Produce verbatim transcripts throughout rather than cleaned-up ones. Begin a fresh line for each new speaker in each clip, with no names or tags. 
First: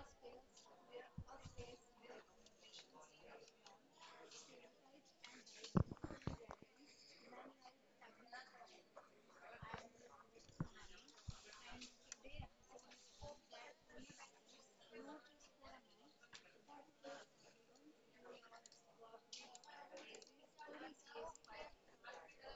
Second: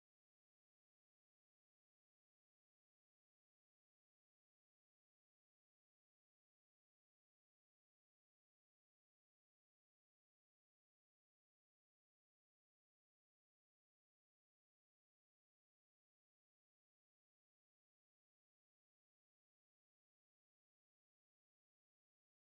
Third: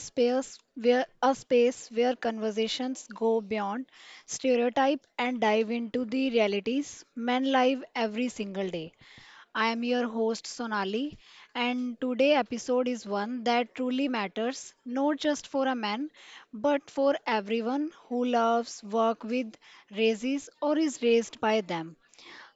space where a space where conversations go beyond stereotype and dive into the realities men live every single day. I am your host Sonali, and today episode is one that truly matters, not just for a man but for everyone who loves, work with, raises, or is raised by them.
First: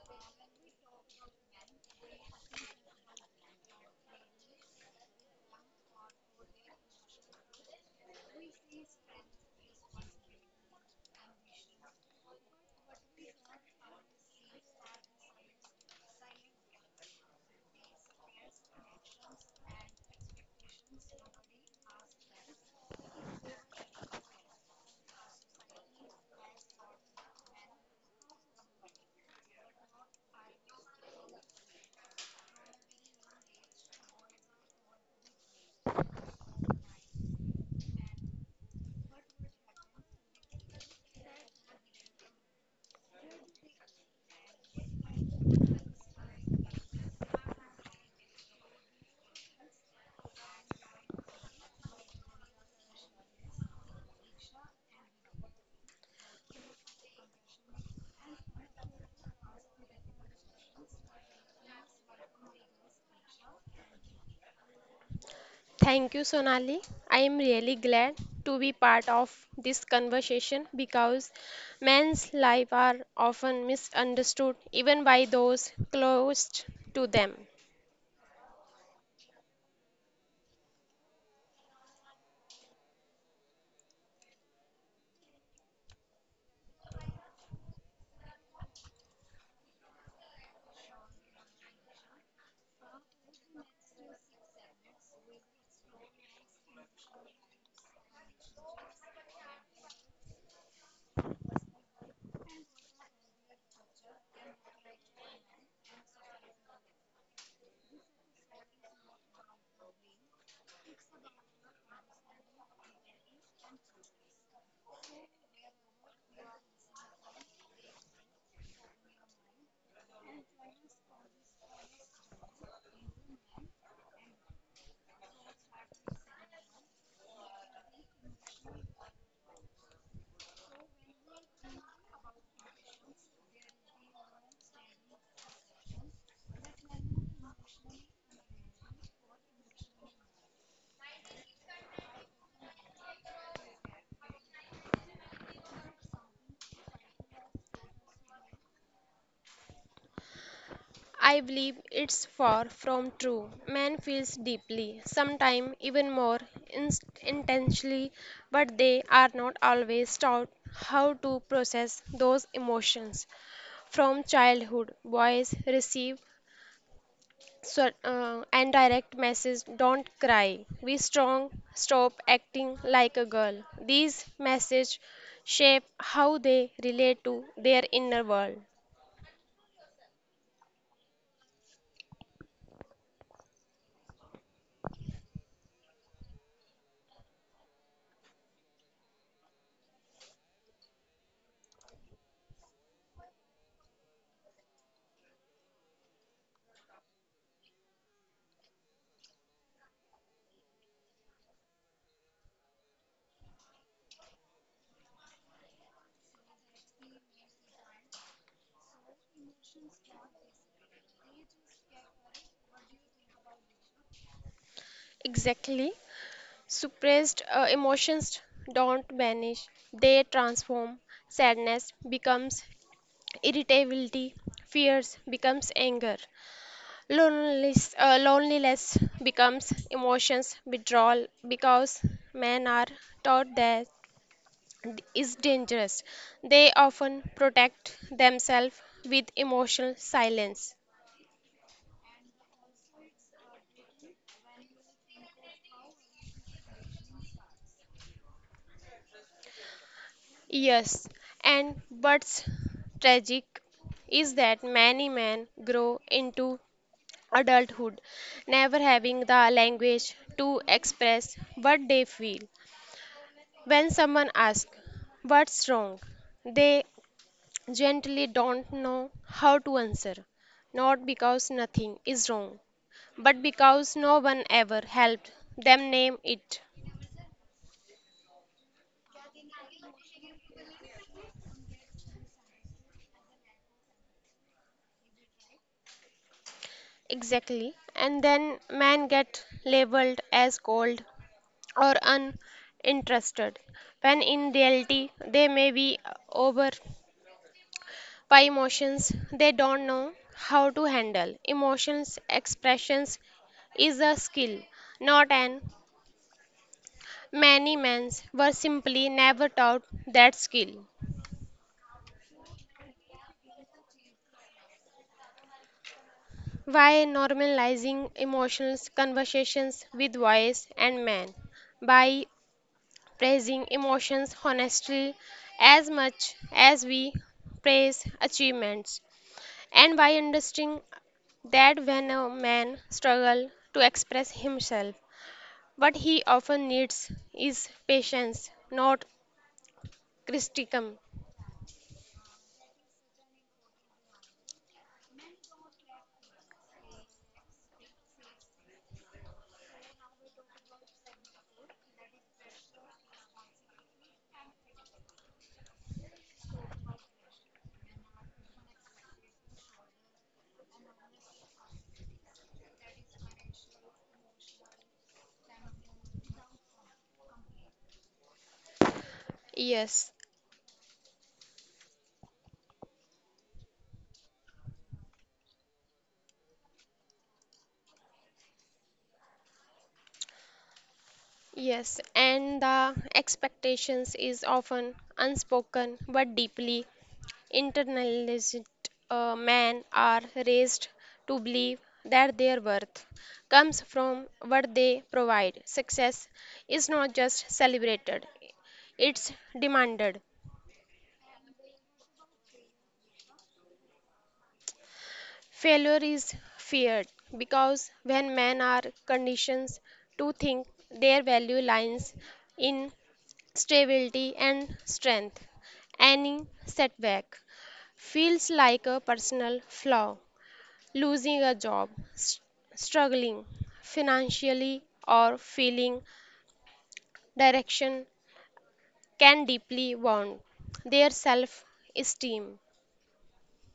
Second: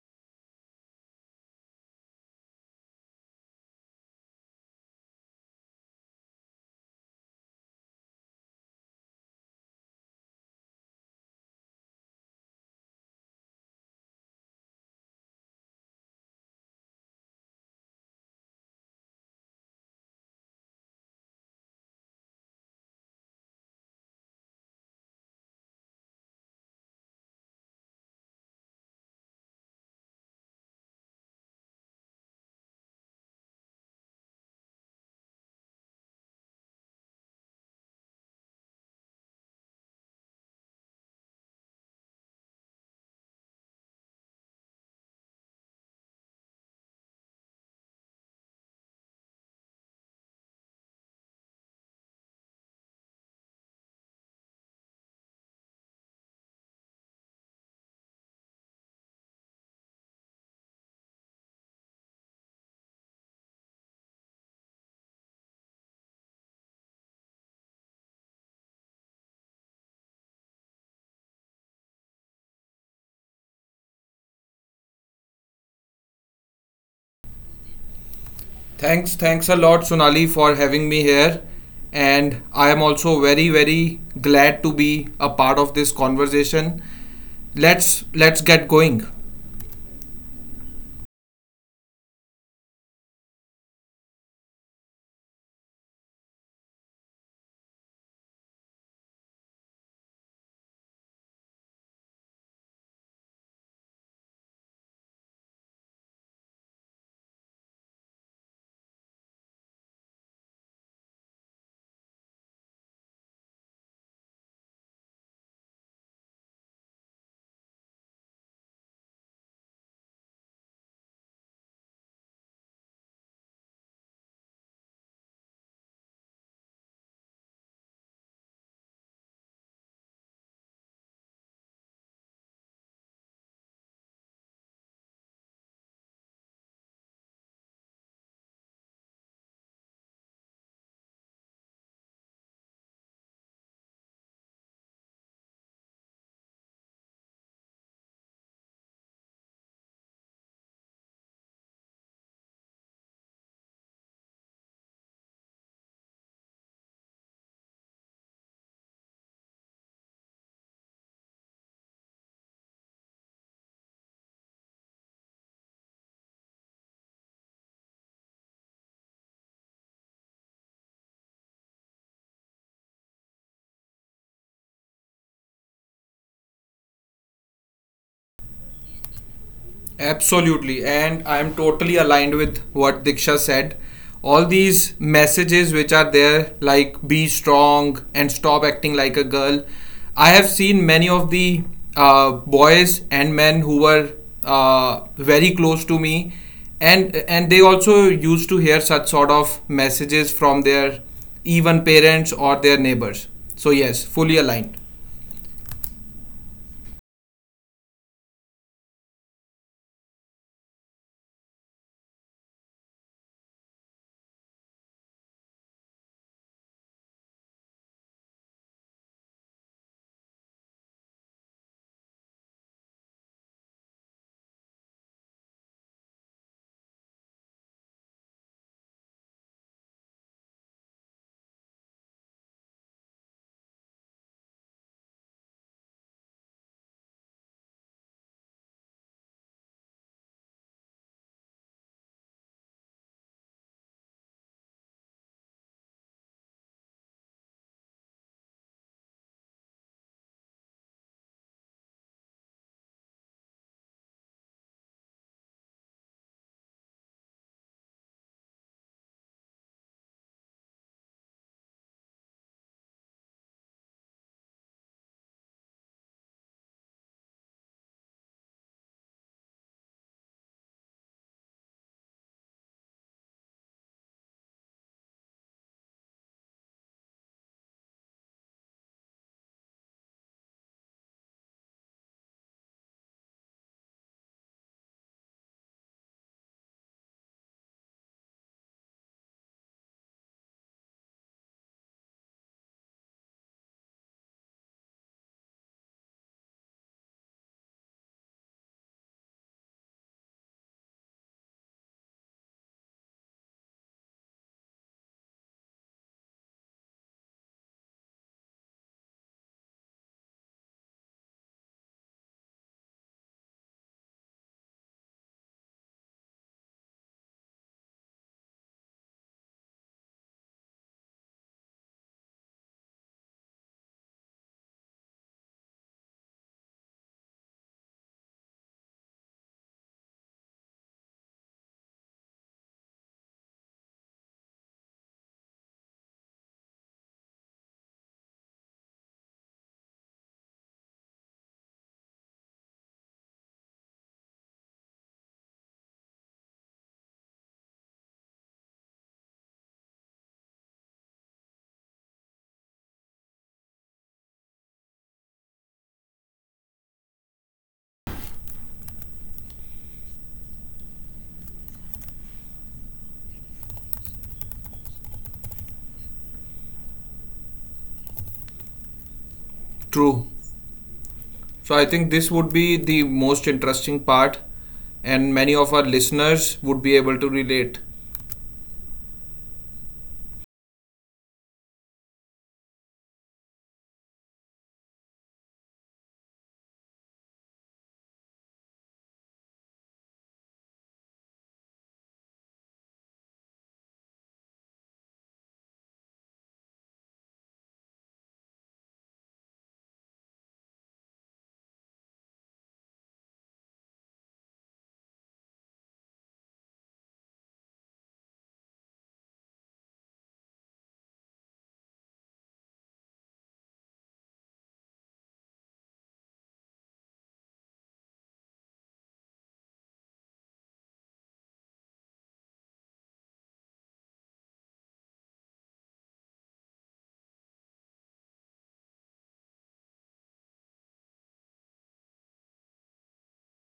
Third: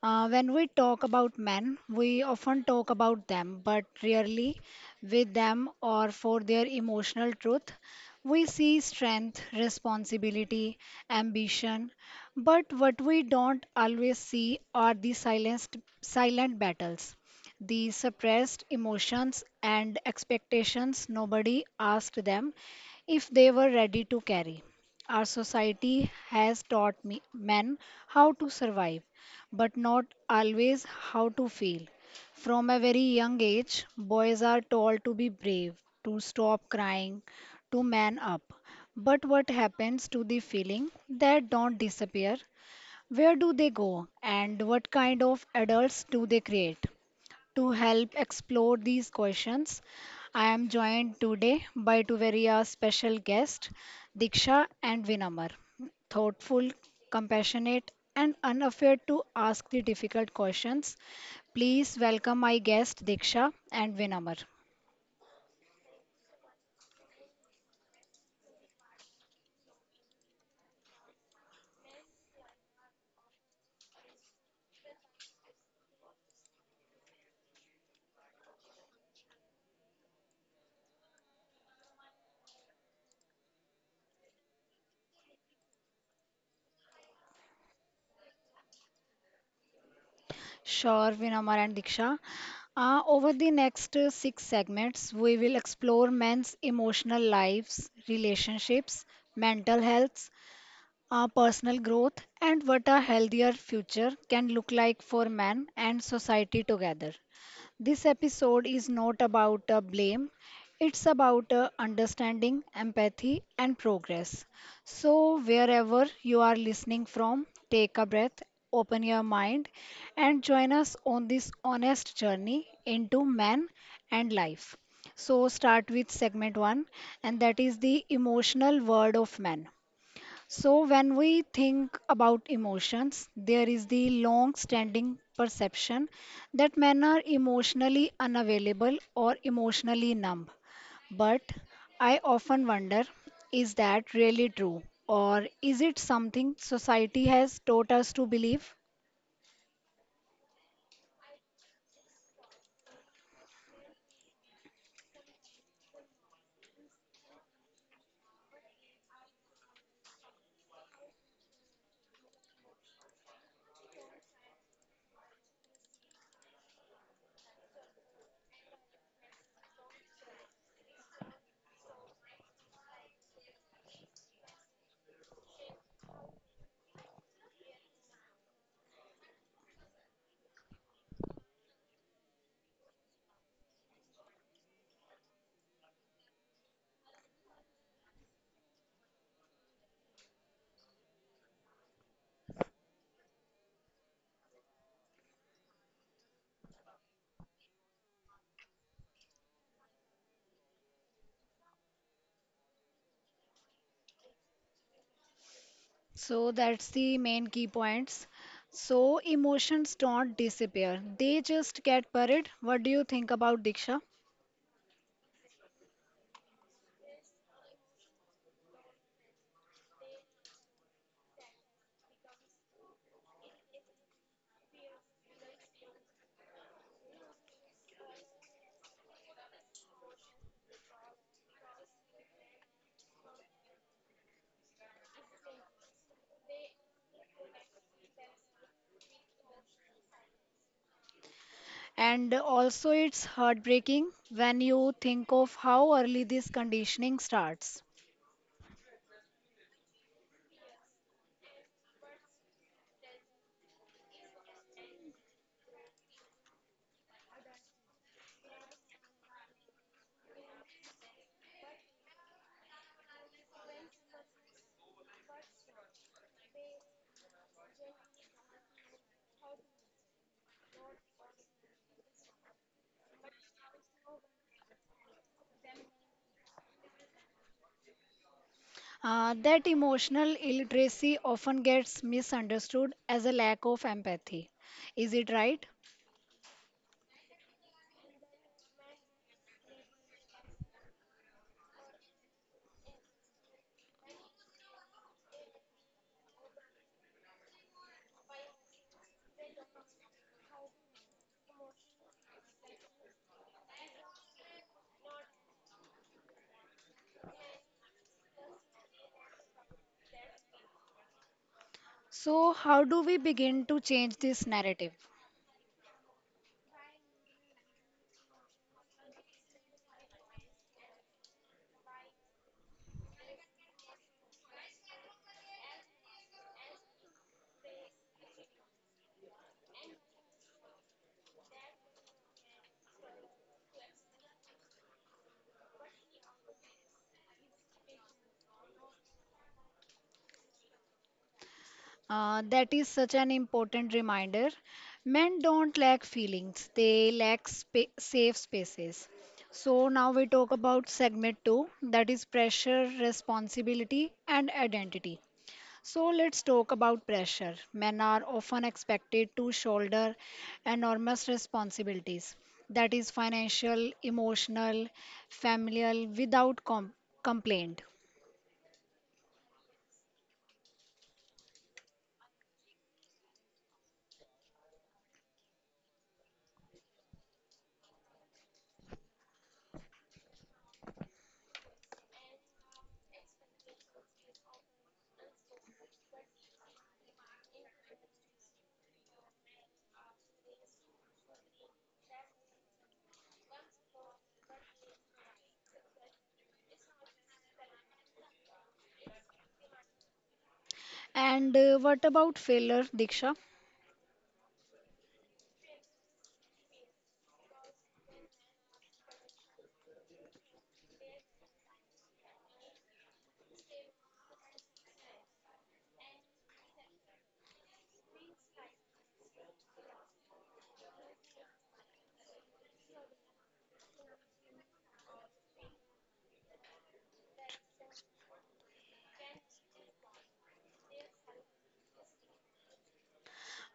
Uh, when we talk about men, we often talk about them, but rarely with them or for their emotional truth. We see strength, responsibility, ambition, but what we don't always see are the silenced, silent battles, the suppressed emotions and expectations nobody asked them if they were ready to carry. Our society has taught me, men how to survive but not always how to feel. From a very young age, boys are told to be brave, to stop crying, to man up. But what happens to the feeling that don't disappear? Where do they go? And what kind of adults do they create? To help explore these questions, I am joined today by two very uh, special guests, Diksha and Vinamar. Thoughtful, compassionate, and unafraid to ask the difficult questions. Please welcome my guest Diksha and Vinamar.
Thank you, Sonali. I am really glad to be part of this conversation because men's lives are often misunderstood even by those closest to them.
Thanks, thanks a lot, Sonali, for having me here. And I am also very, very glad to be a part of this conversation. Let's let's get going.
Sure, Vinamar and Diksha. Uh, over the next uh, six segments, we will explore men's emotional lives, relationships, mental health, our personal growth, and what a healthier future can look like for man and society together. This episode is not about uh, blame, it's about uh, understanding, empathy, and progress. So, wherever you are listening from, take a breath, open your mind, and join us on this honest journey into man and life. So, start with segment one, and that is the emotional world of man. So, when we think about emotions, there is the long standing perception that men are emotionally unavailable or emotionally numb. But I often wonder, is that really true? Or is it something society has taught us to believe?
I believe it's far from true. Man feels deeply, sometimes even more inst- intensely, but they are not always taught how to process those emotions. From childhood, boys receive So, uh, and direct message: don't cry, be strong, stop acting like a girl. These messages shape how they relate to their inner world.
Absolutely, and I'm totally aligned with what Diksha said. All these messages which are there, like be strong and stop acting like a girl. I have seen many of the uh, boys and men who were uh, very close to me, and and they also used to hear such sort of messages from their even parents or their neighbors. So yes, fully aligned.
So, that's the main key points. So, emotions don't disappear, they just get buried. What do you think about Diksha?
Exactly, suppressed uh, emotions don't vanish, they transform. Sadness becomes irritability, fears becomes anger, loneliness uh, loneliness becomes emotions withdrawal, because men are taught that is dangerous. They often protect themselves with emotional silence.
And also, it's heartbreaking when you think of how early this conditioning starts.
Yes, and what's tragic is that many men grow into adulthood never having the language to express what they feel. When someone asks, "What's wrong?" they gently don't know how to answer, not because nothing is wrong, but because no one ever helped them name it.
Uh, that emotional illiteracy often gets misunderstood as a lack of empathy. Is it right?
Exactly. And then men get labeled as cold or uninterested, when in reality they may be over by emotions they don't know how to handle. Emotions expressions is a skill, not an. Many men were simply never taught that skill.
So, how do we begin to change this narrative?
Why normalizing emotional conversations with voice and man? By praising emotions honestly as much as we praise achievements, and by understanding that when a man struggles to express himself, what he often needs is patience, not criticism.
Uh, that is such an important reminder. Men don't lack feelings, they lack spa- safe spaces. So, now we talk about segment two, that is pressure, responsibility, and identity. So let's talk about pressure. Men are often expected to shoulder enormous responsibilities, that is, financial, emotional, familial, without com- complaint.
Yes,
True. So I think this would be the most interesting part, and many of our listeners would be able to relate.
yes, and the expectations is often unspoken but deeply internalized. Uh, men are raised to believe that their worth comes from what they provide. Success is not just celebrated, it's demanded.
And uh, what about failure, Diksha?
Failure is feared because when men are conditioned to think their value lies in stability and strength, any setback feels like a personal flaw, losing a job, s- struggling financially, or feeling direction can deeply wound their self esteem.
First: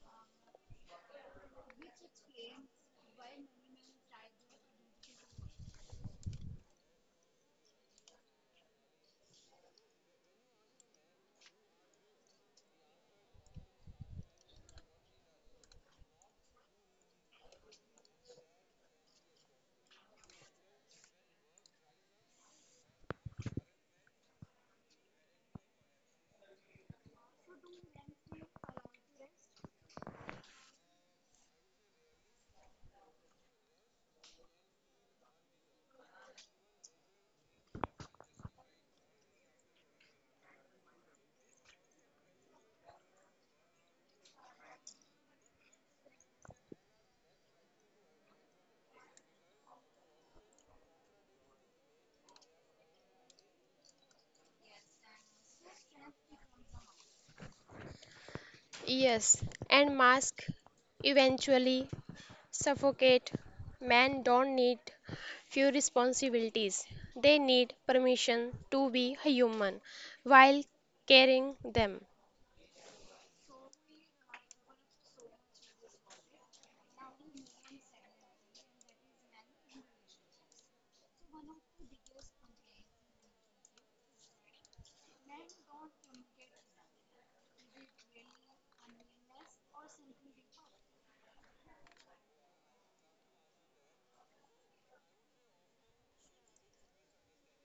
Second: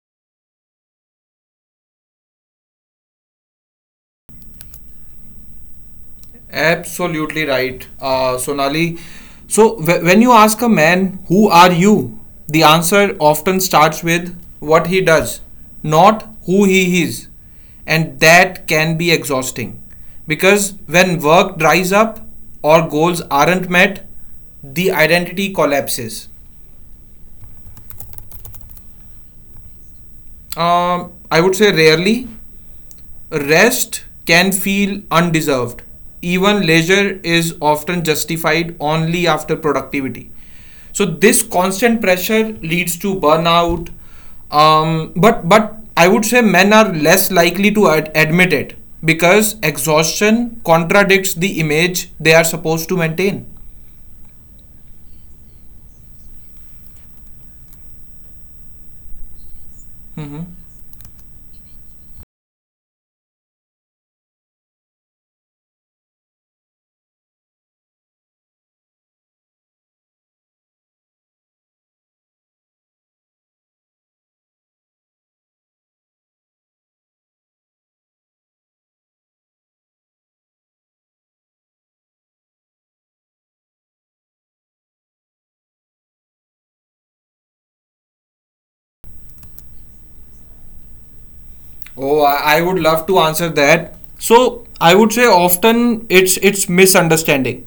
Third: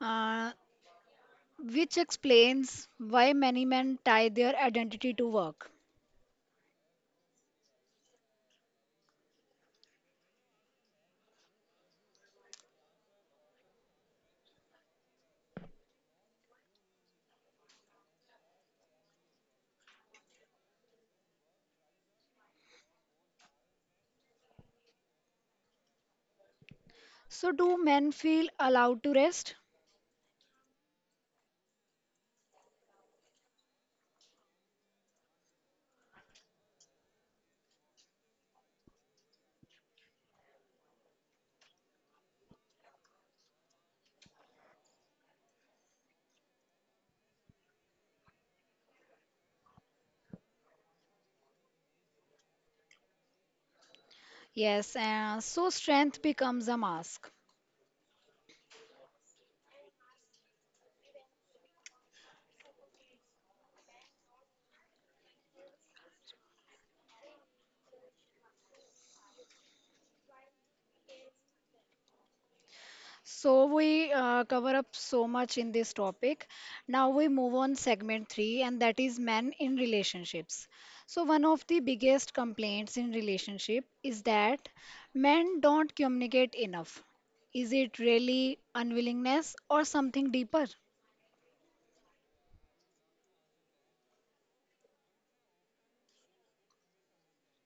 Uh, which explains why many men tie their identity to work.
Absolutely right, uh, Sonali. So w- when you ask a man, "Who are you?" The answer often starts with what he does, not who he is, and that can be exhausting because when work dries up or goals aren't met, the identity collapses.
So, do men feel allowed to rest?
Um, I would say rarely, rest can feel undeserved. Even leisure is often justified only after productivity. So this constant pressure leads to burnout. Um, but but I would say men are less likely to ad- admit it because exhaustion contradicts the image they are supposed to maintain.
Yes, uh, so strength becomes a mask.
Yes, and mask eventually suffocate. Men don't need few responsibilities, they need permission to be human while carrying them.
So we uh, cover up so much in this topic. Now we move on segment three, and that is men in relationships. So one of the biggest complaints in relationship is that men don't communicate enough. Is it really unwillingness or something deeper?
Oh, I I would love to answer that. So I would say often it's it's misunderstanding.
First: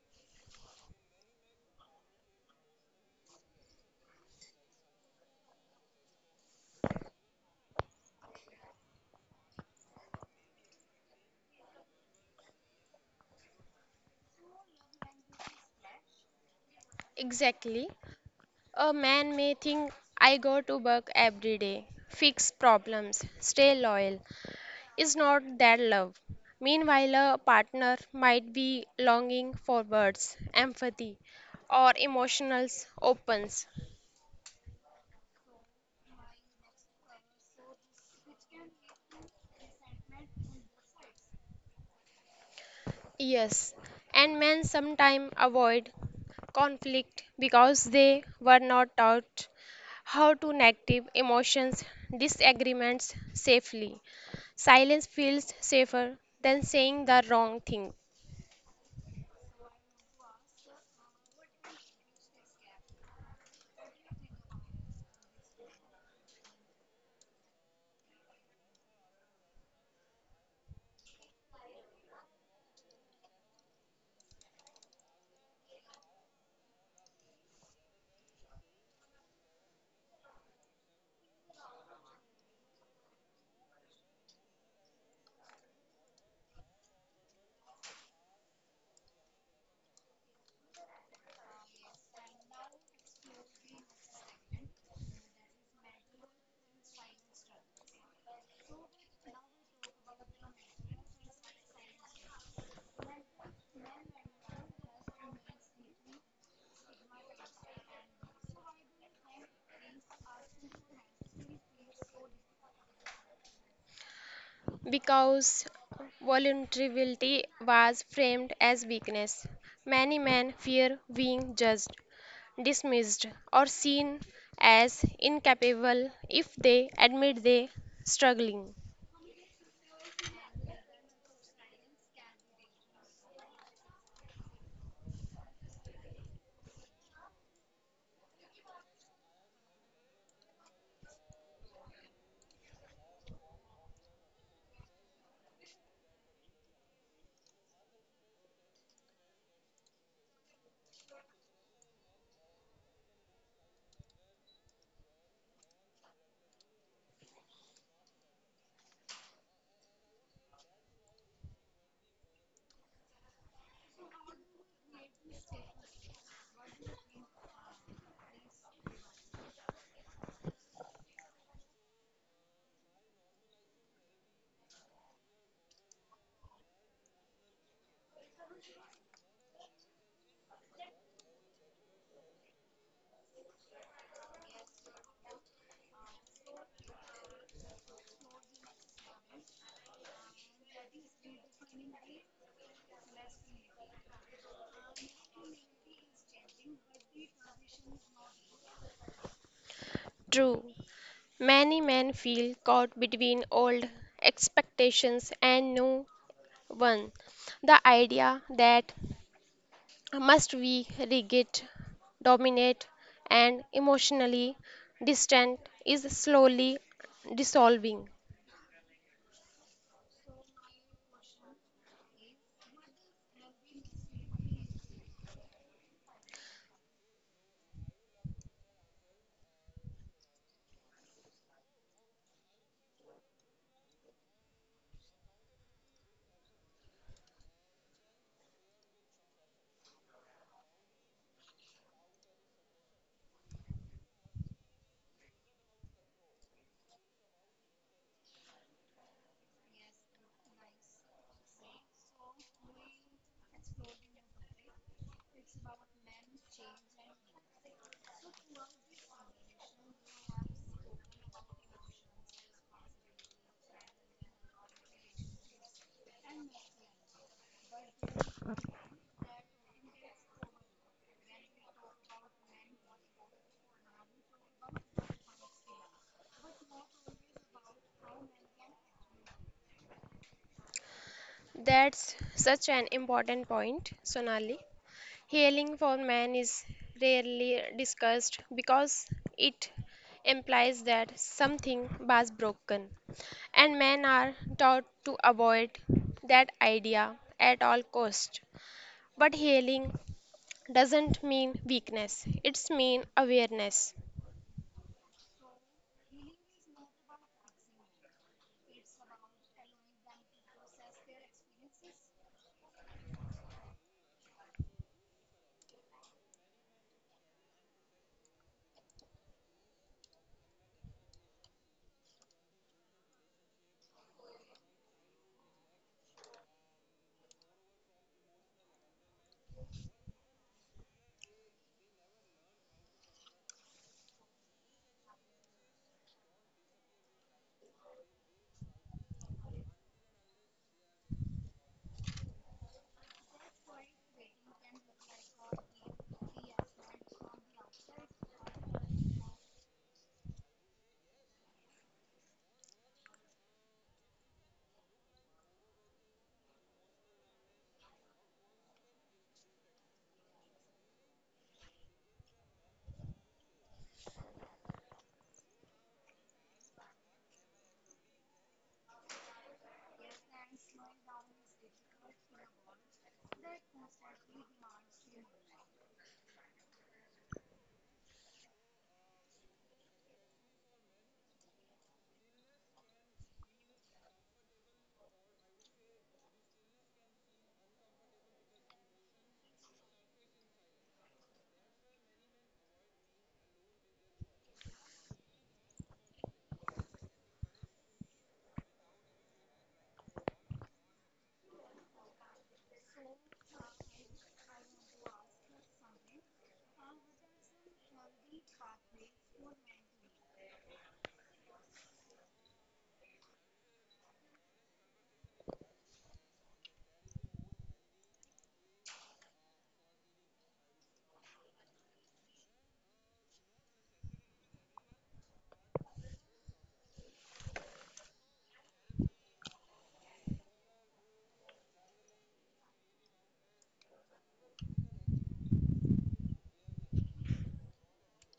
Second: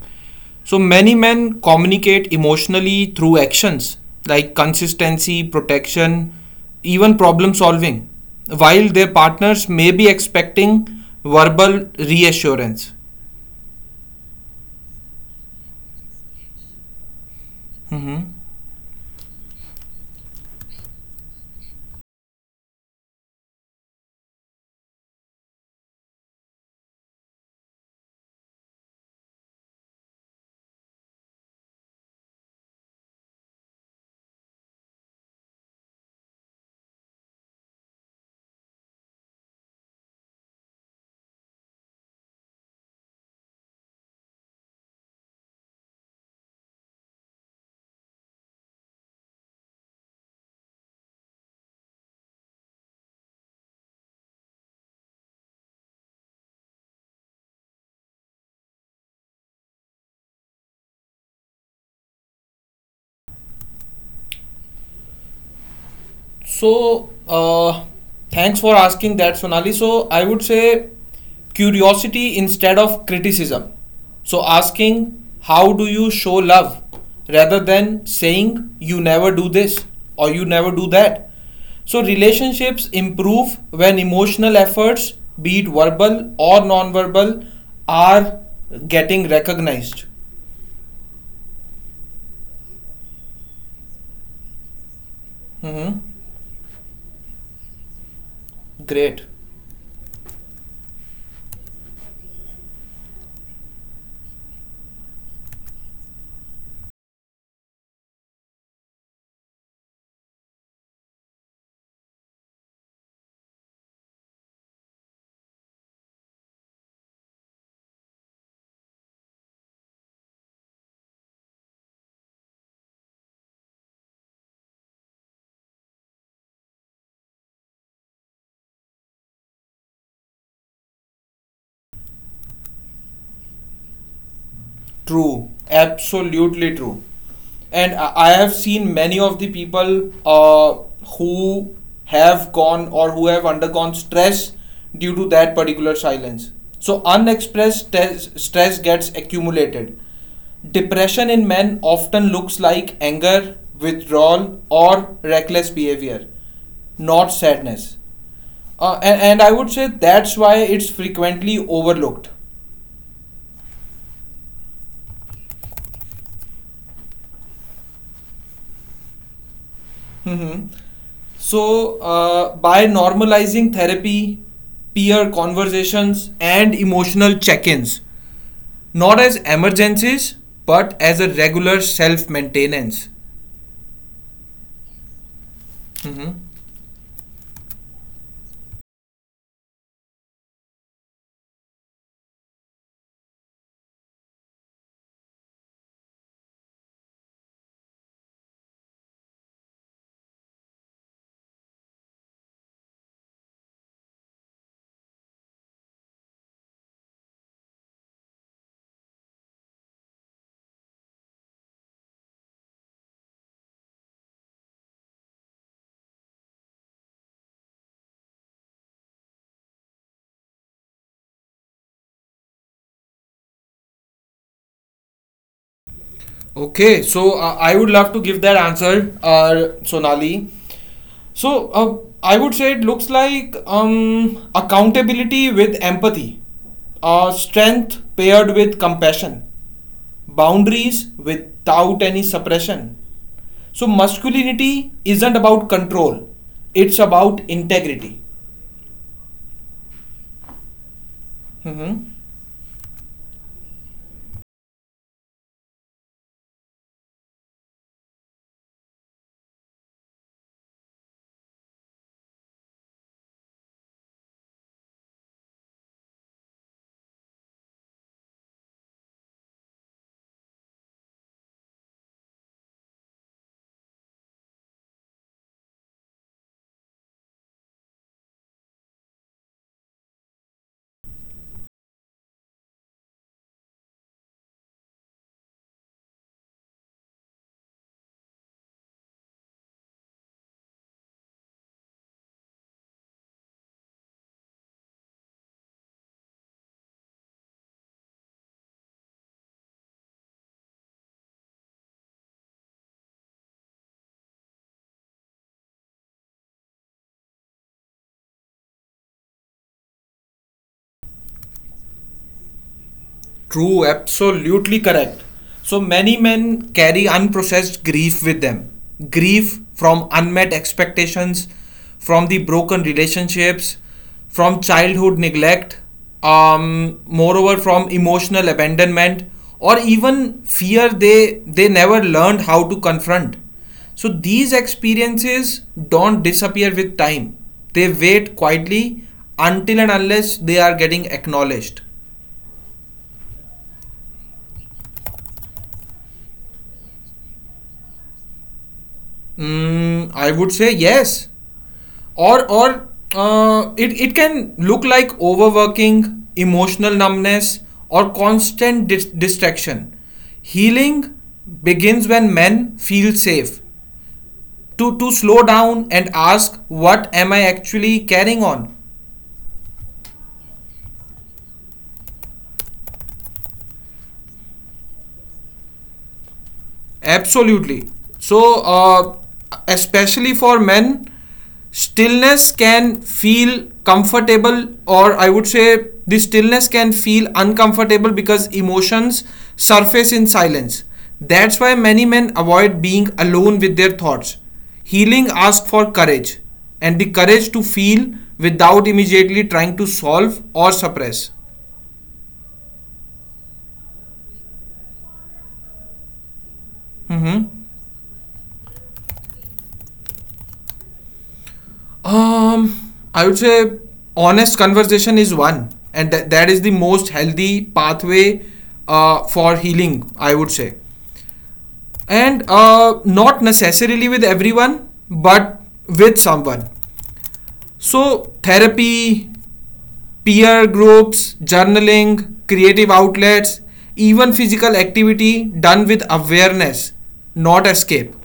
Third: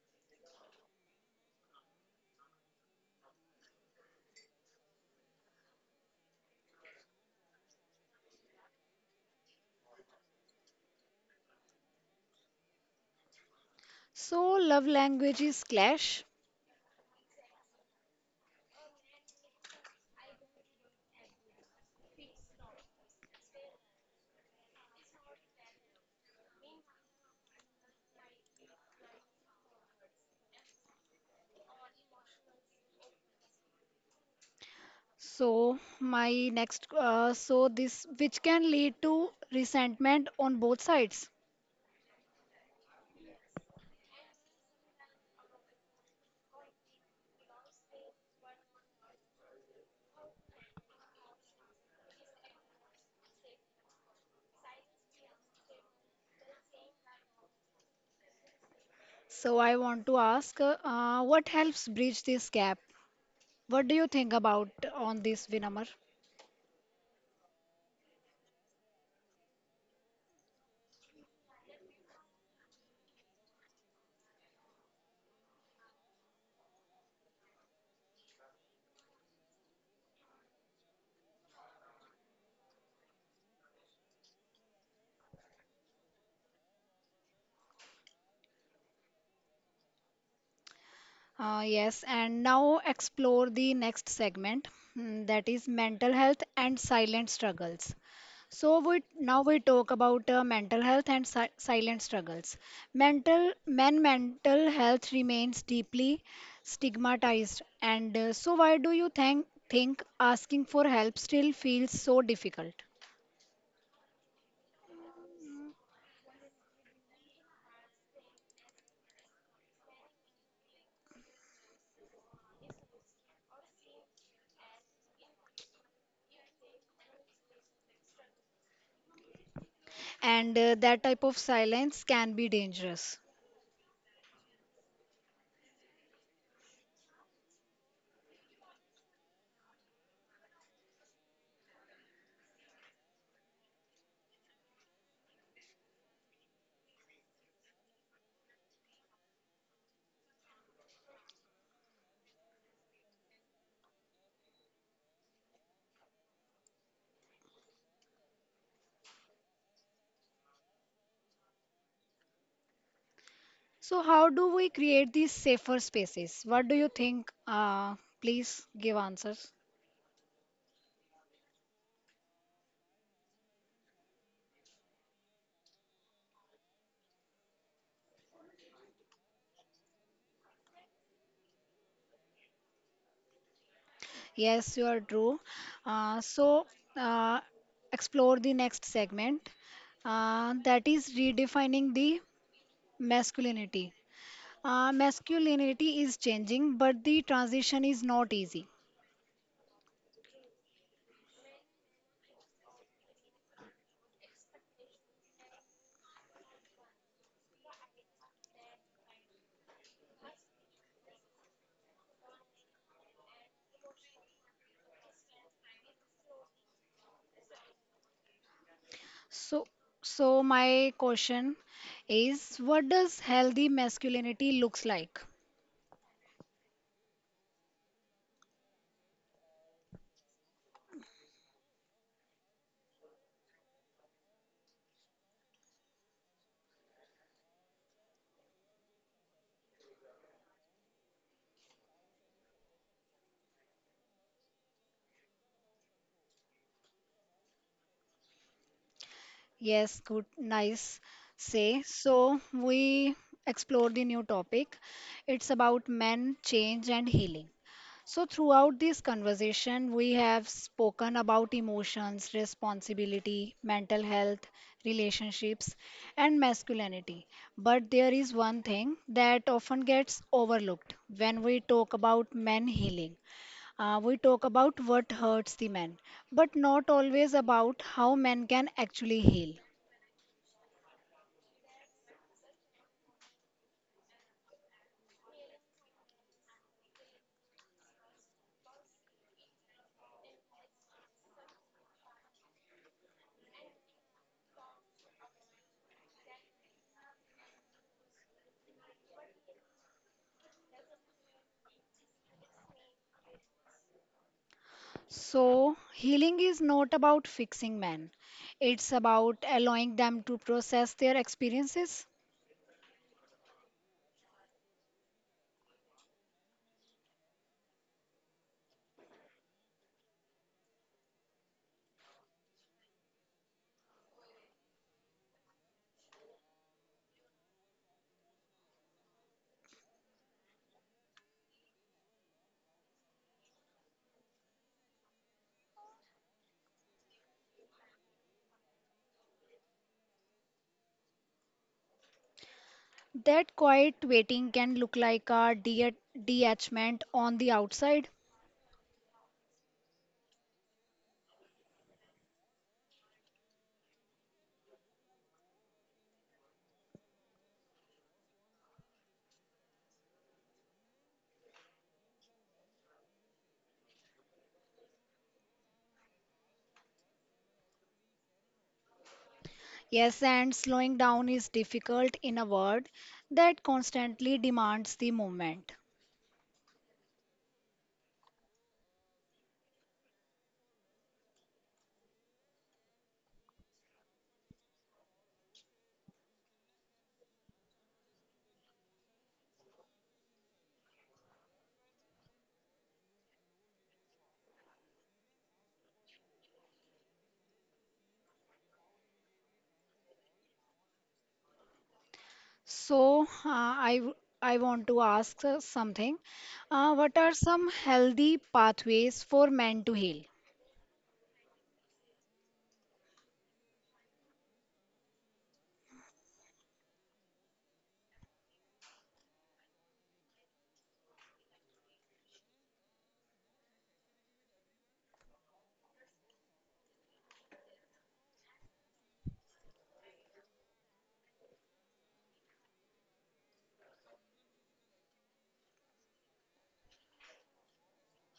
So many men communicate emotionally through actions like consistency, protection, even problem solving, while their partners may be expecting verbal reassurance.
So love languages clash.
Exactly. A man may think I go to work every day, fix problems, stay loyal. Is not that love? Meanwhile, a partner might be longing for words, empathy, or emotional opens.
So my next uh, so this which can lead to resentment on both sides.
Yes, and men sometimes avoid conflict because they were not taught how to negative emotions disagreements safely, silence feels safer than saying the wrong thing.
So I want to ask, uh, what helps bridge this gap? What do you think about on this, Vinamar?
So, uh, thanks for asking that, Sonali. So, I would say curiosity instead of criticism. So, asking how do you show love rather than saying you never do this or you never do that. So, relationships improve when emotional efforts, be it verbal or non verbal, are getting recognized.
Uh, yes, and now explore the next segment, mm, that is mental health and silent struggles. So we
Great.
now we talk about uh, mental health and si silent struggles. Mental men mental health remains deeply stigmatized, and uh, so why do you think think asking for help still feels so difficult?
Because vulnerability was framed as weakness, many men fear being judged, dismissed, or seen as incapable if they admit they struggling.
And uh, that type of silence can be dangerous.
True, absolutely true. And I I have seen many of the people uh, who have gone or who have undergone stress due to that particular silence. So, unexpressed stress, stress gets accumulated. Depression in men often looks like anger, withdrawal, or reckless behavior, not sadness. Uh, and, and I would say that's why it's frequently overlooked.
So, how do we create these safer spaces? What do you think? Uh, please give answers.
Mm-hmm. So, uh, by normalizing therapy, peer conversations, and emotional check ins, not as emergencies, but as a regular self maintenance.
Yes, you are true. Uh, so, uh, Explore the next segment uh, that is redefining the masculinity. Uh, masculinity is changing, but the transition is not easy.
True, many men feel caught between old expectations and new one. The idea that must be rigid, dominant, and emotionally distant is slowly dissolving.
So, so my question is, what does healthy masculinity looks like?
Okay, so uh, I would love to give that answer, uh, Sonali. So, uh, I would say it looks like um, accountability with empathy, uh, strength paired with compassion, boundaries without any suppression. So masculinity isn't about control, it's about integrity.
Yes, good, nice say.
Hmm?
So we explore the new topic. It's about men, change, and healing. So throughout this conversation, we have spoken about emotions, responsibility, mental health, relationships, and masculinity. But there is one thing that often gets overlooked when we talk about men healing. Uh, we talk about what hurts the men, but not always about how men can actually heal.
That's such an important point, Sonali. Healing for man is rarely discussed because it implies that something was broken, and men are taught to avoid that idea at all cost. But healing doesn't mean weakness; it's mean awareness.
So, healing is not about fixing men, it's about allowing them to process their experiences.
True, absolutely correct. So many men carry unprocessed grief with them. Grief from unmet expectations, from the broken relationships, from childhood neglect, um, moreover from emotional abandonment, or even fear they they never learned how to confront. So these experiences don't disappear with time. They wait quietly until and unless they are getting acknowledged.
That quiet waiting can look like a de- detachment on the outside.
Mm, I would say yes. Or or uh, it it can look like overworking, emotional numbness, or constant dis- distraction. Healing begins when men feel safe to to slow down and ask, "What am I actually carrying on?"
Yes, and slowing down is difficult in a world that constantly demands the movement.
Absolutely. So, uh, especially for men, stillness can feel comfortable, or I would say the stillness can feel uncomfortable because emotions surface in silence. That's why many men avoid being alone with their thoughts. Healing asks for courage and the courage to feel without immediately trying to solve or suppress.
So, uh, I, w- I want to ask uh, something. Uh, what are
Mhm.
some healthy pathways for men to heal?
Um, I would say honest conversation is one, and tha- that is the most healthy pathway uh, for healing, I would say. And uh, not necessarily with everyone, but with someone. So, therapy, peer groups, journaling, creative outlets, even physical activity done with awareness, not escape.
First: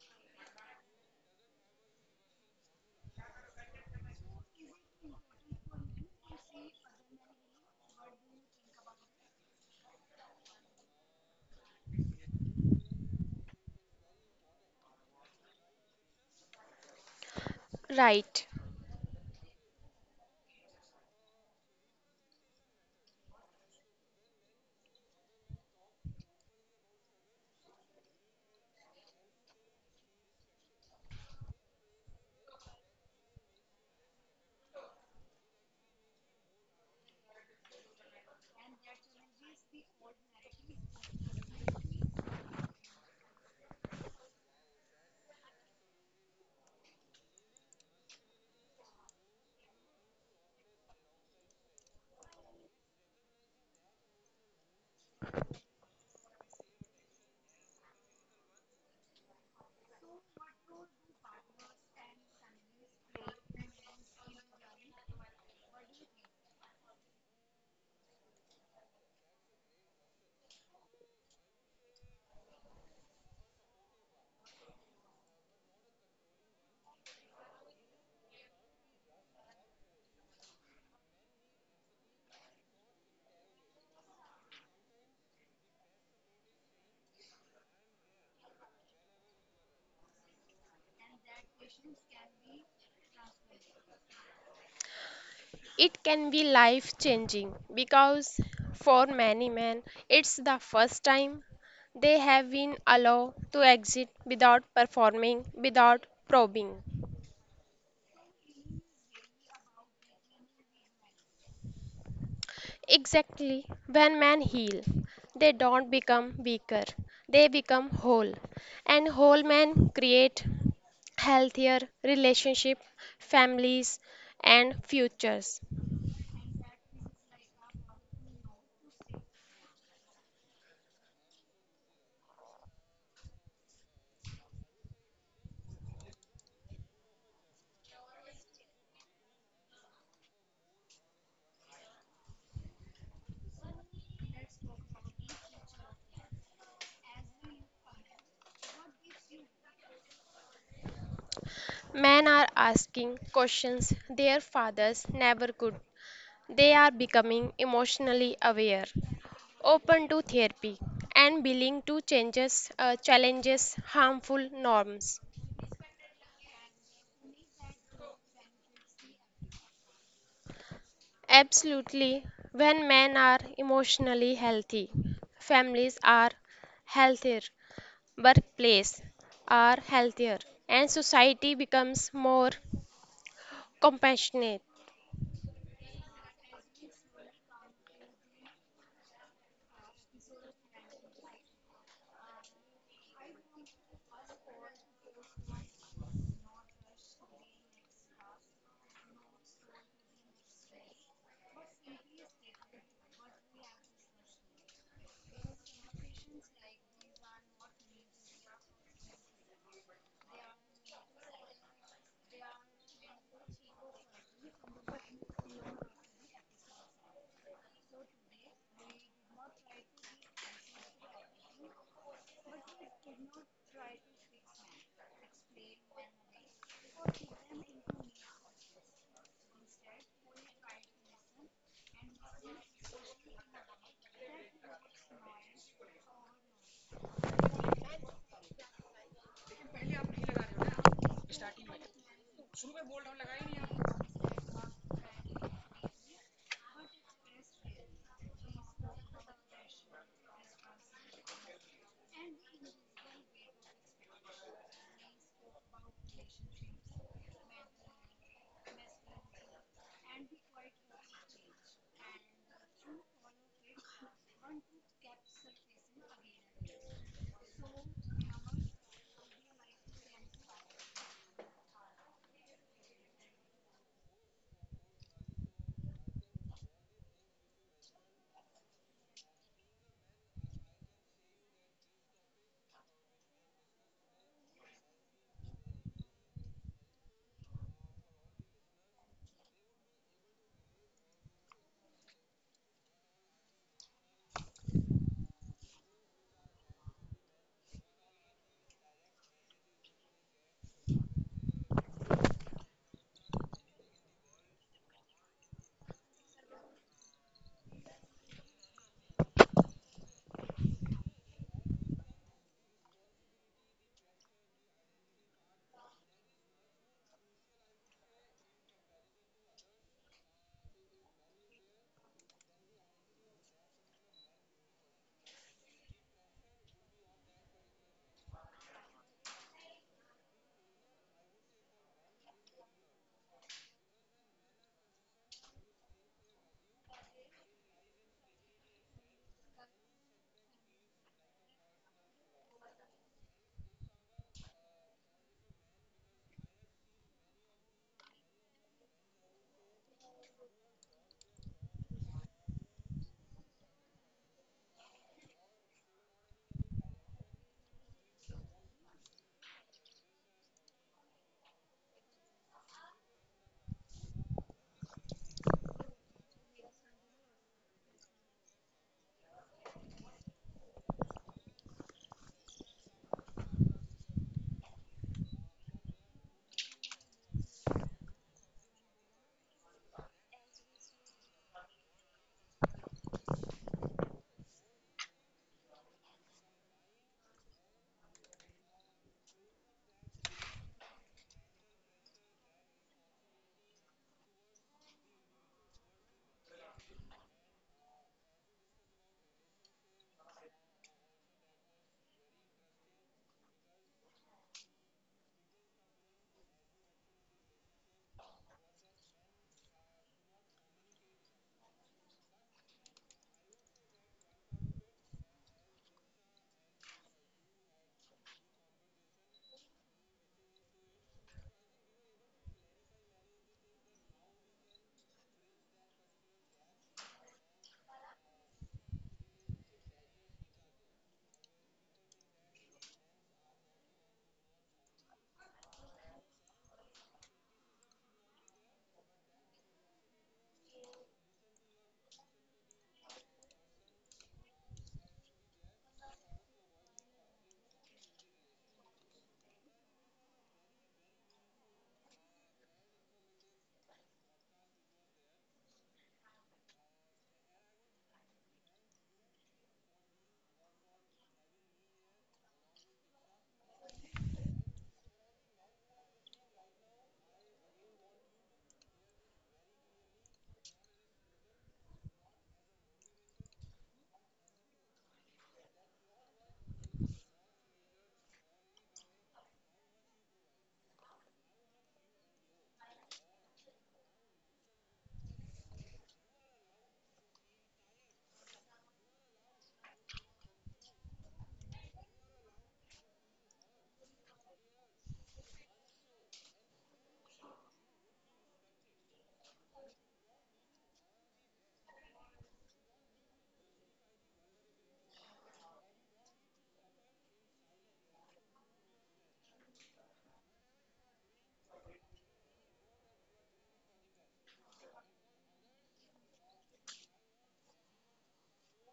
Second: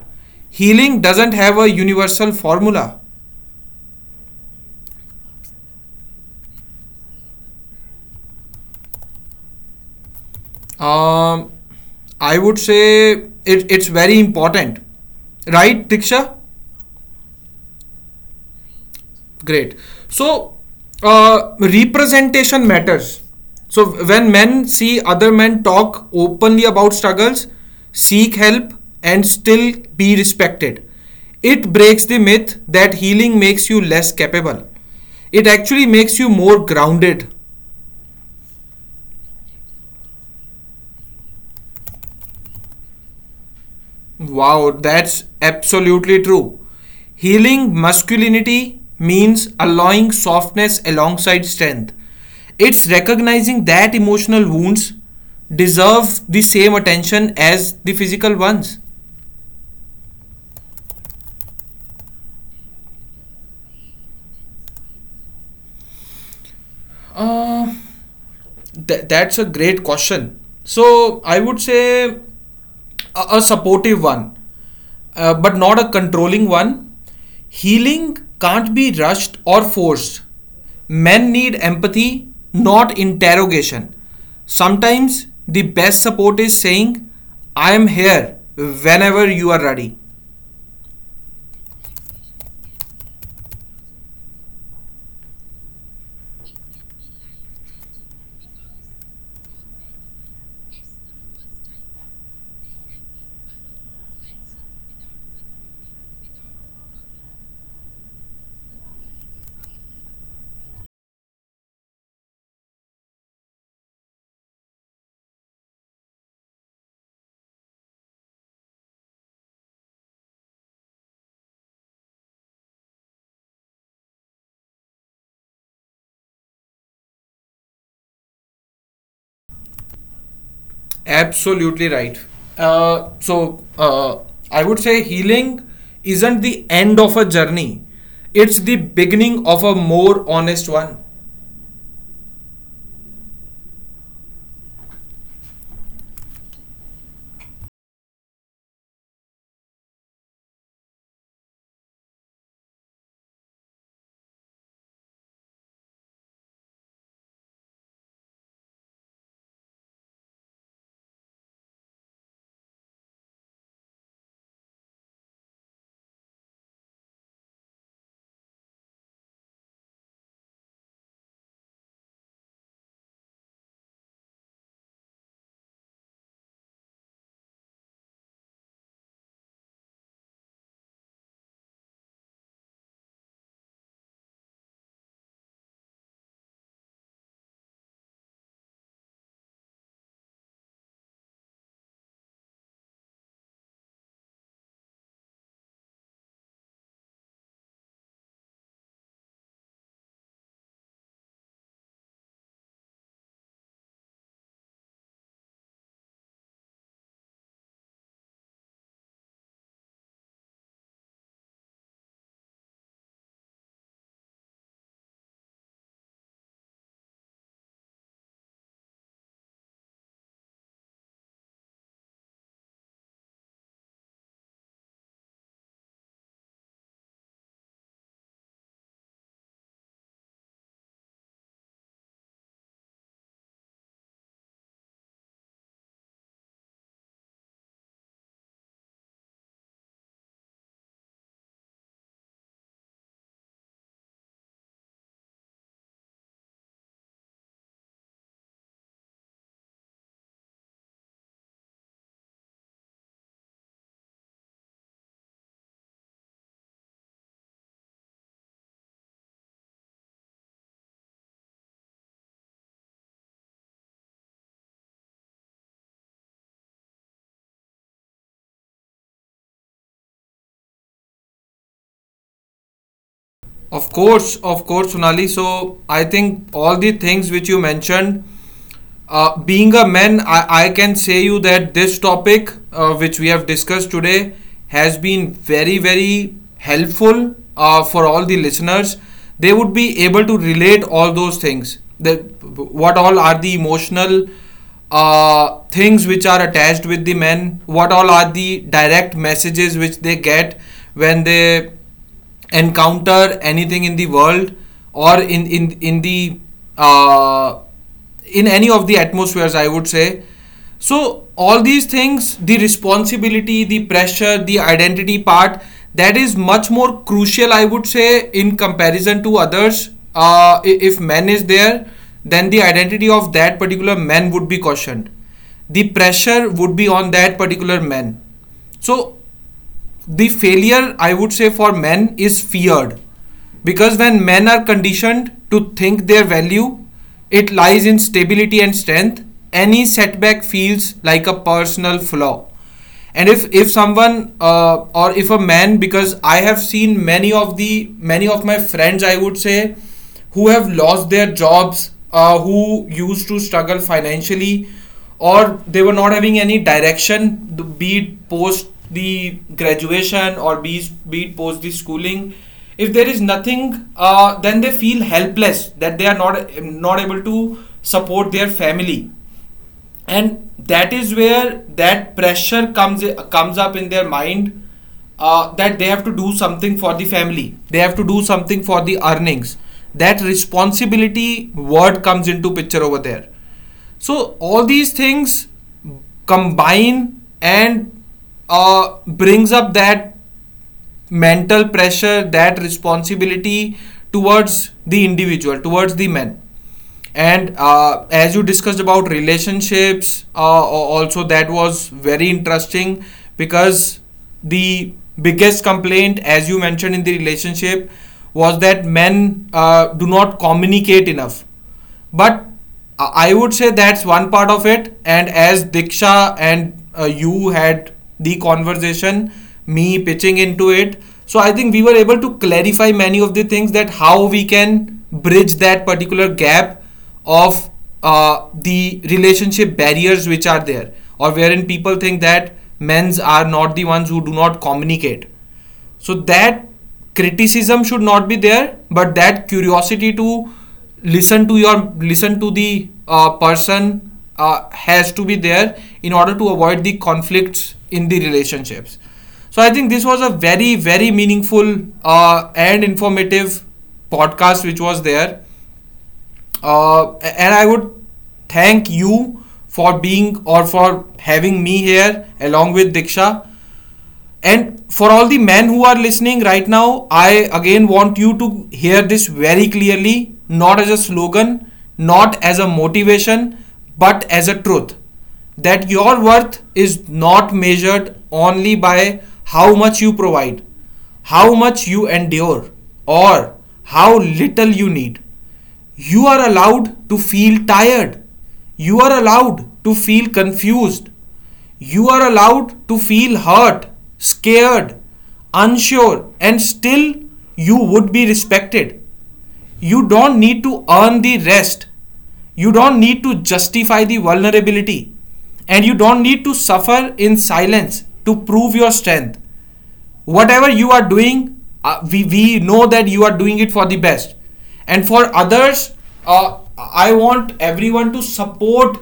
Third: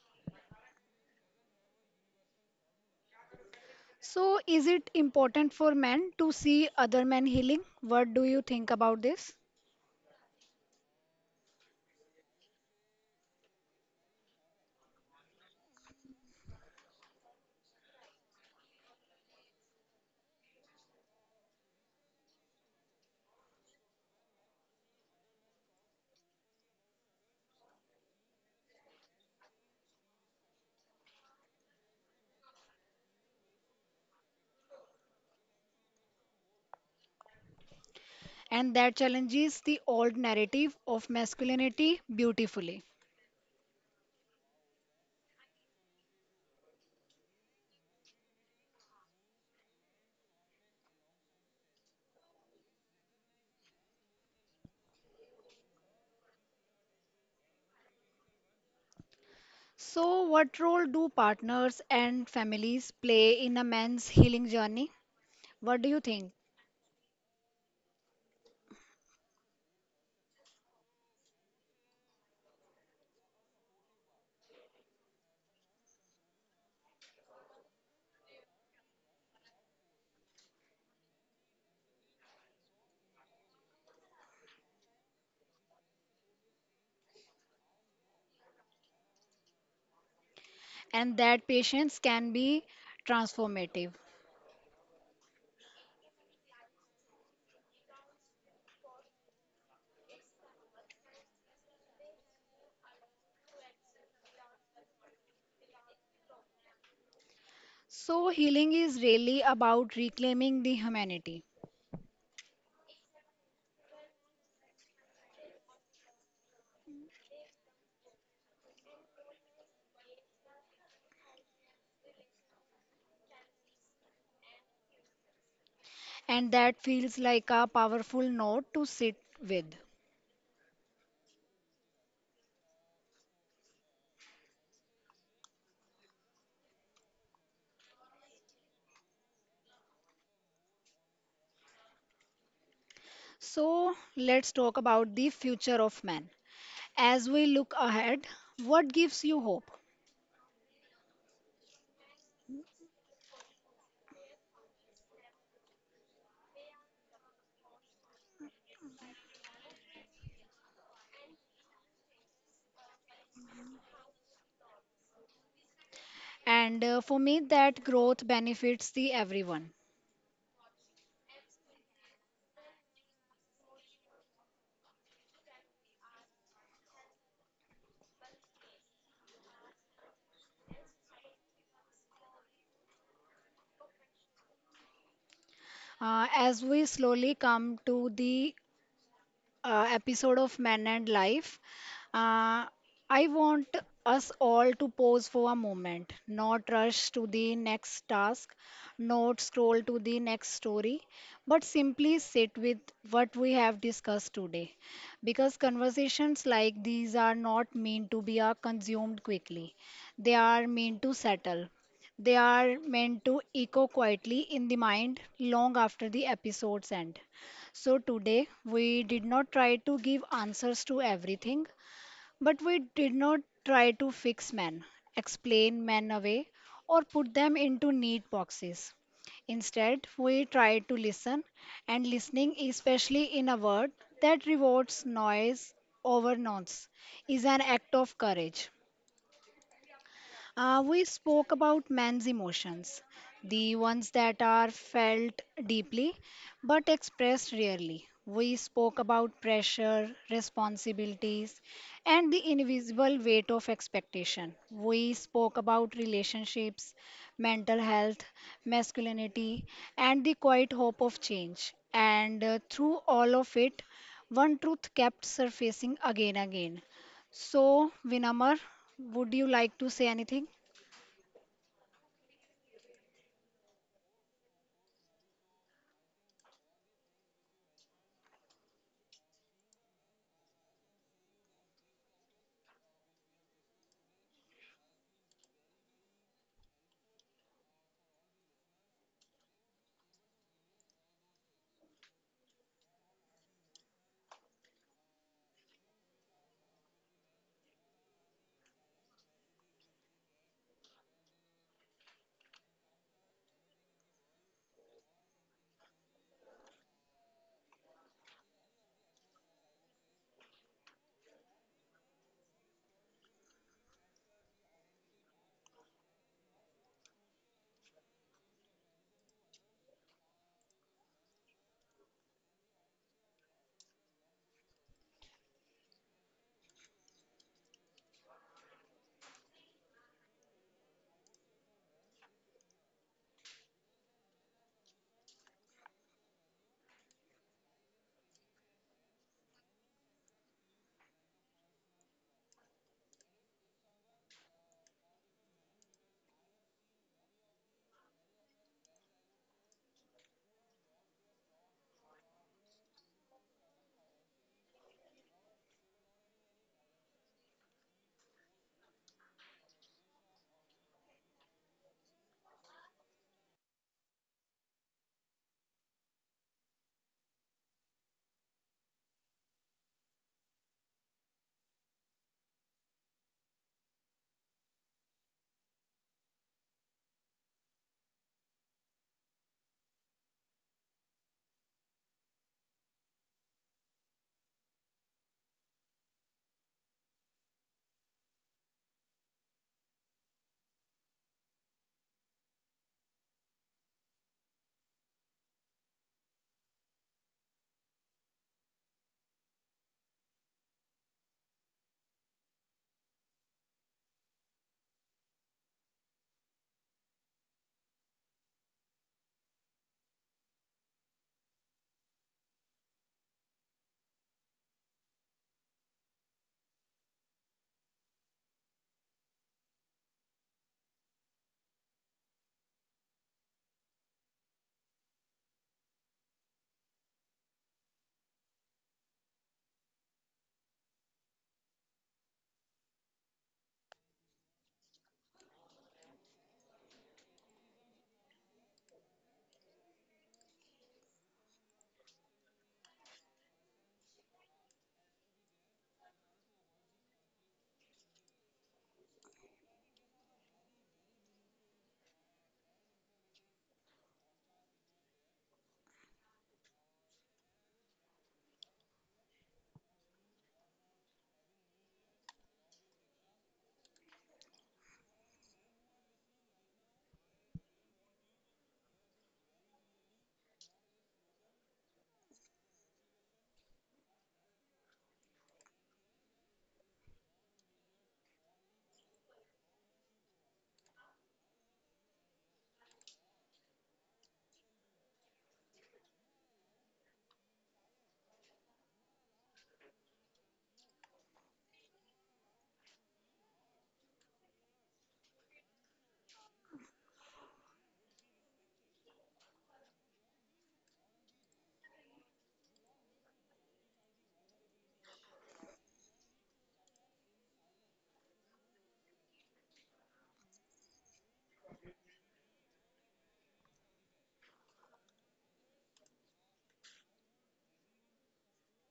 Healing doesn't have a universal formula.
So, is it important for men to see other men healing? What do you think about this?
Um, I would say it, it's very important, right, Diksha?
Right.
Great. So, uh, representation matters. So, when men see other men talk openly about struggles, seek help, and still be respected, it breaks the myth that healing makes you less capable. It actually makes you more grounded.
And that challenges the old narrative of masculinity beautifully.
Wow, that's absolutely true. Healing masculinity means allowing softness alongside strength. It's recognizing that emotional wounds deserve the same attention as the physical ones.
So, what role do partners and families play in a man's healing journey? What do you think?
Th- that's a great question. So I would say a, a supportive one, uh, but not a controlling one. Healing can't be rushed or forced. Men need empathy, not interrogation. Sometimes the best support is saying, I am here whenever you are ready.
And that patience can be transformative.
It can be life changing because for many men, it's the first time they have been allowed to exit without performing, without probing.
So, healing is really about reclaiming the humanity,
Exactly. When men heal, they don't become weaker, they become whole. And whole men create healthier relationship, families, and futures.
and that feels like a powerful note to sit with.
Absolutely right. Uh, so uh, I would say healing isn't the end of a journey; it's the beginning of a more honest one.
So let's talk about the future of man. As we look ahead, what gives you hope?
Men are asking questions their fathers never could. They are becoming emotionally aware, open to therapy, and willing to changes, uh, challenges harmful norms.
And uh, for me, that growth benefits the everyone.
Absolutely, when men are emotionally healthy, families are healthier, workplace are healthier, and society becomes more compassionate.
Uh, as we slowly come to the uh, episode of Man and Life. Uh, I want us all to pause for a moment, not rush to the next task, not scroll to the next story, but simply sit with what we have discussed today. Because conversations like these are not meant to be uh, consumed quickly, they are meant to settle. They are meant to echo quietly in the mind long after the episode's end. So today we did not try to give answers to everything, but we did not try to fix men, explain men away, or put them into neat boxes. Instead, we tried to listen, and listening, especially in a world that rewards noise over nonce, is an act of courage. Uh, we spoke about man's emotions, the ones that are felt deeply but expressed rarely. We spoke about pressure, responsibilities, and the invisible weight of expectation. We spoke about relationships, mental health, masculinity, and the quiet hope of change. And uh, through all of it, one truth kept surfacing again and again. So, Vinamar, would you like to say anything?
Of course, of course, Sonali. So I think all the things which you mentioned. Uh, being a man, I, I can say you that this topic, uh, which we have discussed today, has been very, very helpful uh, for all the listeners. They would be able to relate all those things. That what all are the emotional uh, things which are attached with the men? What all are the direct messages which they get when they encounter anything in the world or in in in the uh, in any of the atmospheres, I would say. So all these things, the responsibility, the pressure, the identity part, that is much more crucial, I would say, in comparison to others. uh, if man is there, then the identity of that particular man would be questioned, the pressure would be on that particular man. So the failure, I would say, for men is feared because when men are conditioned to think their value, it lies in stability and strength, any setback feels like a personal flaw. And if if someone, uh, or if a man, because I have seen many of the many of my friends, I would say, who have lost their jobs, uh, who used to struggle financially, or they were not having any direction, be it post the graduation or be, be it post the schooling. If there is nothing, uh, then they feel helpless that they are not not able to support their family, and that is where that pressure comes comes up in their mind, uh, that they have to do something for the family, they have to do something for the earnings. That responsibility word comes into picture over there. So all these things combine and uh, brings up that mental pressure, that responsibility towards the individual, towards the men. And uh, as you discussed about relationships, uh, also that was very interesting because the biggest complaint, as you mentioned in the relationship, was that men uh, do not communicate enough. But uh, I would say that's one part of it. And as Diksha and uh, you had the conversation, me pitching into it, so I think we were able to clarify many of the things, that how we can bridge that particular gap of uh, the relationship barriers which are there, or wherein people think that men's are not the ones who do not communicate. So that criticism should not be there, but that curiosity to listen to your listen to the uh, person uh, has to be there in order to avoid the conflicts in the relationships. So I think this was a very very meaningful uh, and informative podcast which was there. uh, and I would thank you for being, or for having me here along with Diksha. And for all the men who are listening right now, I again want you to hear this very clearly, not as a slogan, not as a motivation, but as a truth. That your worth is not measured only by how much you provide, how much you endure, or how little you need. You are allowed to feel tired. You are allowed to feel confused. You are allowed to feel hurt, scared, unsure, and still you would be respected. You don't need to earn the rest. You don't need to justify the vulnerability. And you don't need to suffer in silence to prove your strength. Whatever you are doing, uh, we, we know that you are doing it for the best and for others. uh, I want everyone to support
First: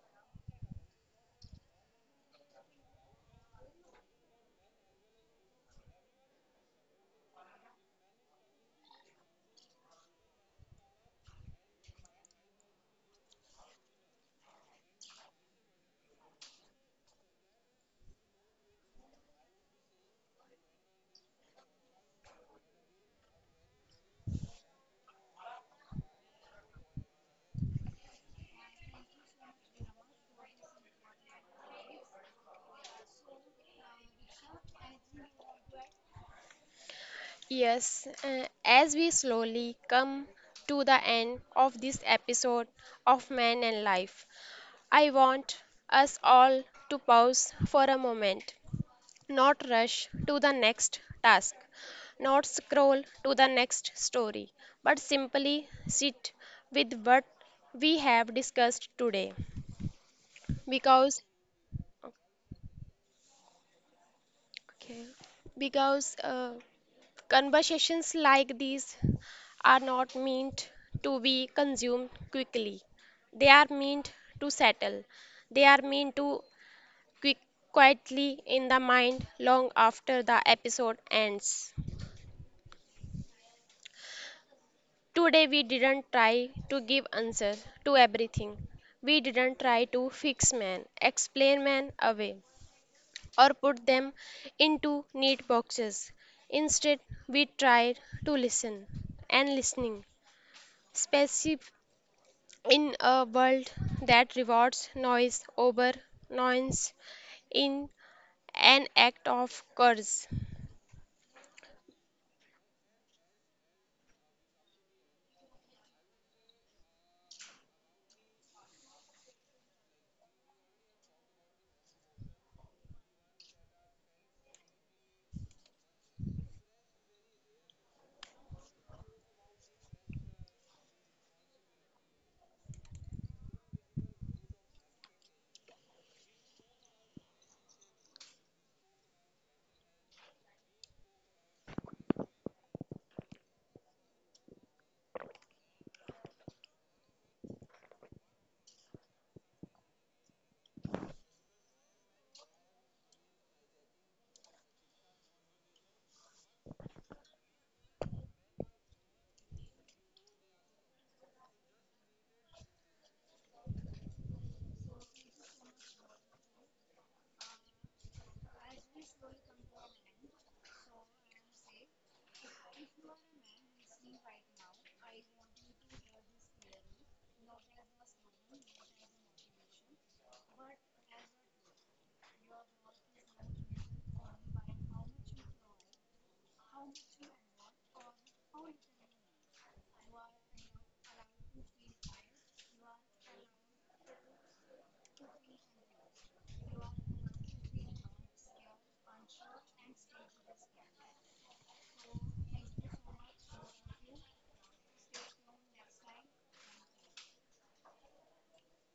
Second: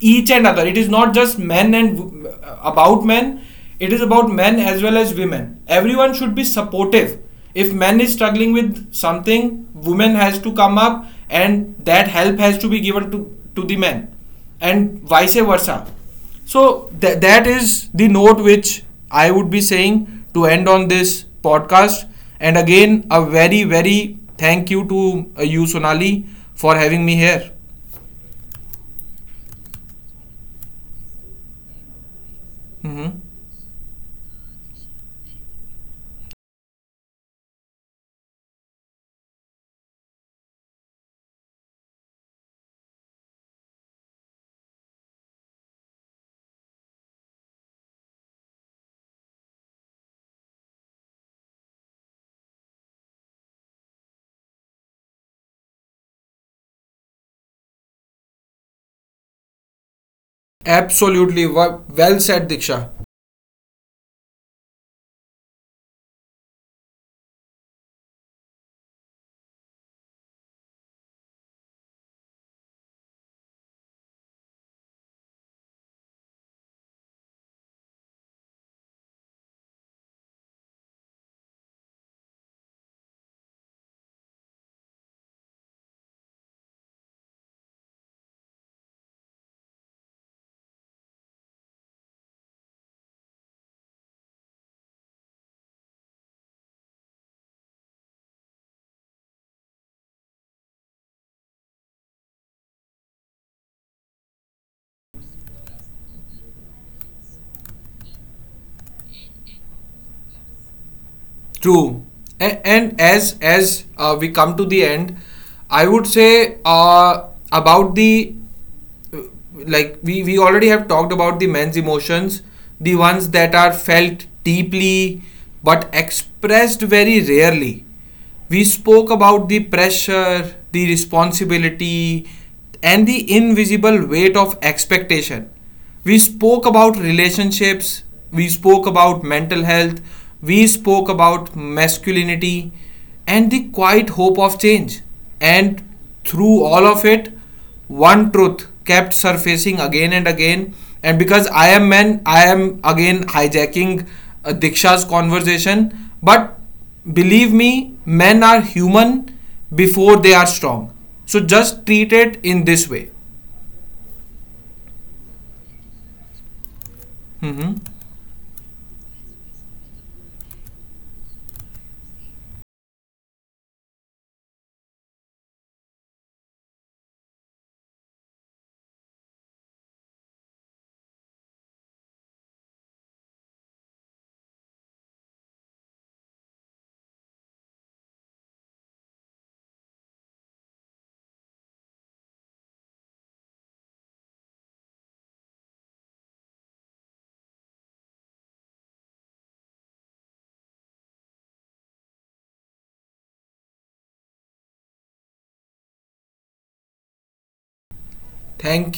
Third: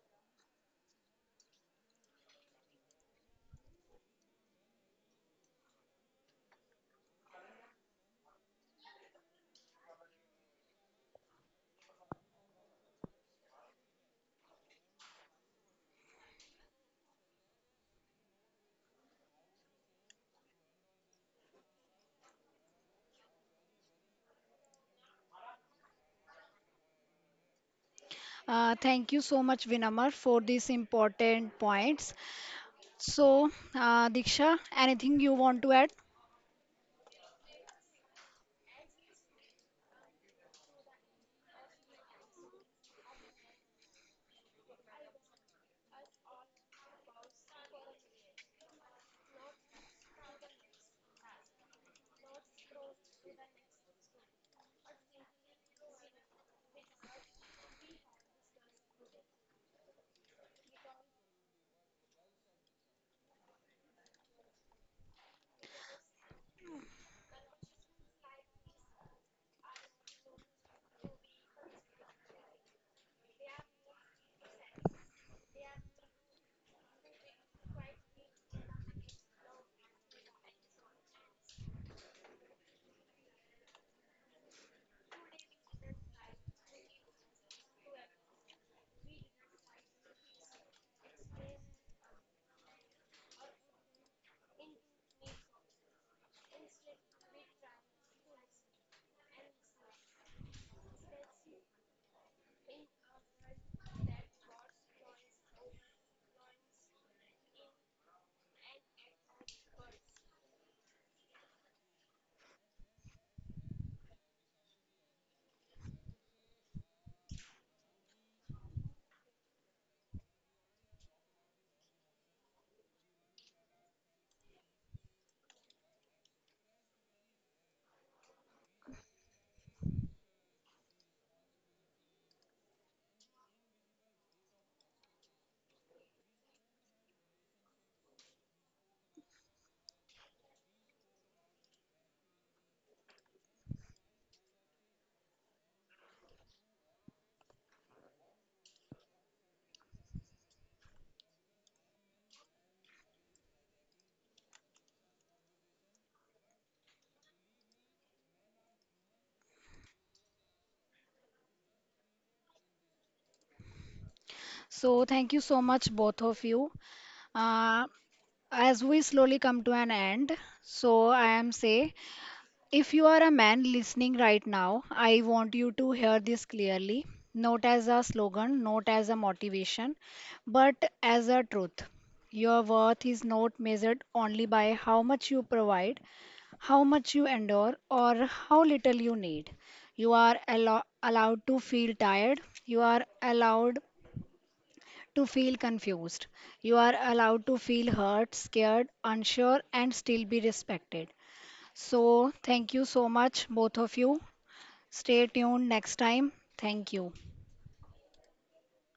each and other. It is not just men and about men, it is about men as well as women. Everyone should be supportive. If men is struggling with something, women has to come up and that help has to be given to to the men and vice versa. So th- that is the note which I would be saying to end on this podcast. And again, a very, very thank you to uh, you, Sonali, for having me here.
Uh, thank you so much, Vinamar, for these important points. So, uh, Diksha, anything you want to add?
Yes, uh, as we slowly come to the end of this episode of Man and Life, I want us all to pause for a moment, not rush to the next task, not scroll to the next story, but simply sit with what we have discussed today. Because,
Absolutely. Well said, Diksha.
okay, because uh, conversations like these are not meant to be consumed quickly. They are meant to settle. They are meant to quick, quietly in the mind long after the episode ends. Today we didn't try to give answer to everything. We didn't try to fix man, explain man away, or put them into neat boxes. Instead, we tried to listen and listening, especially in a world that rewards noise over nuance in an act of courage.
True. And, and as as uh, we come to the end, I would say uh, about the uh, like we we already have talked about the men's emotions, the ones that are felt deeply but expressed very rarely. We spoke about the pressure, the responsibility, and the invisible weight of expectation. We spoke about relationships, we spoke about mental health, we spoke about masculinity, and the quiet hope of change. And through all of it, one truth kept surfacing again and again. And because I am man, I am again hijacking uh, Diksha's conversation. But believe me, men are human before they are strong. So just treat it in this way.
So, thank you so much, both of you.
Mhm.
Uh, as we slowly come to an end, so I am say, if you are a man listening right now, I want you to hear this clearly, not as a slogan, not as a motivation, but as a truth. Your worth is not measured only by how much you provide, how much you endure or how little you need. You are allo- allowed to feel tired. You are allowed to feel confused. You are allowed to feel hurt, scared, unsure, and still be respected. So, thank you so much, both of you. Stay tuned next time. Thank you.
Thank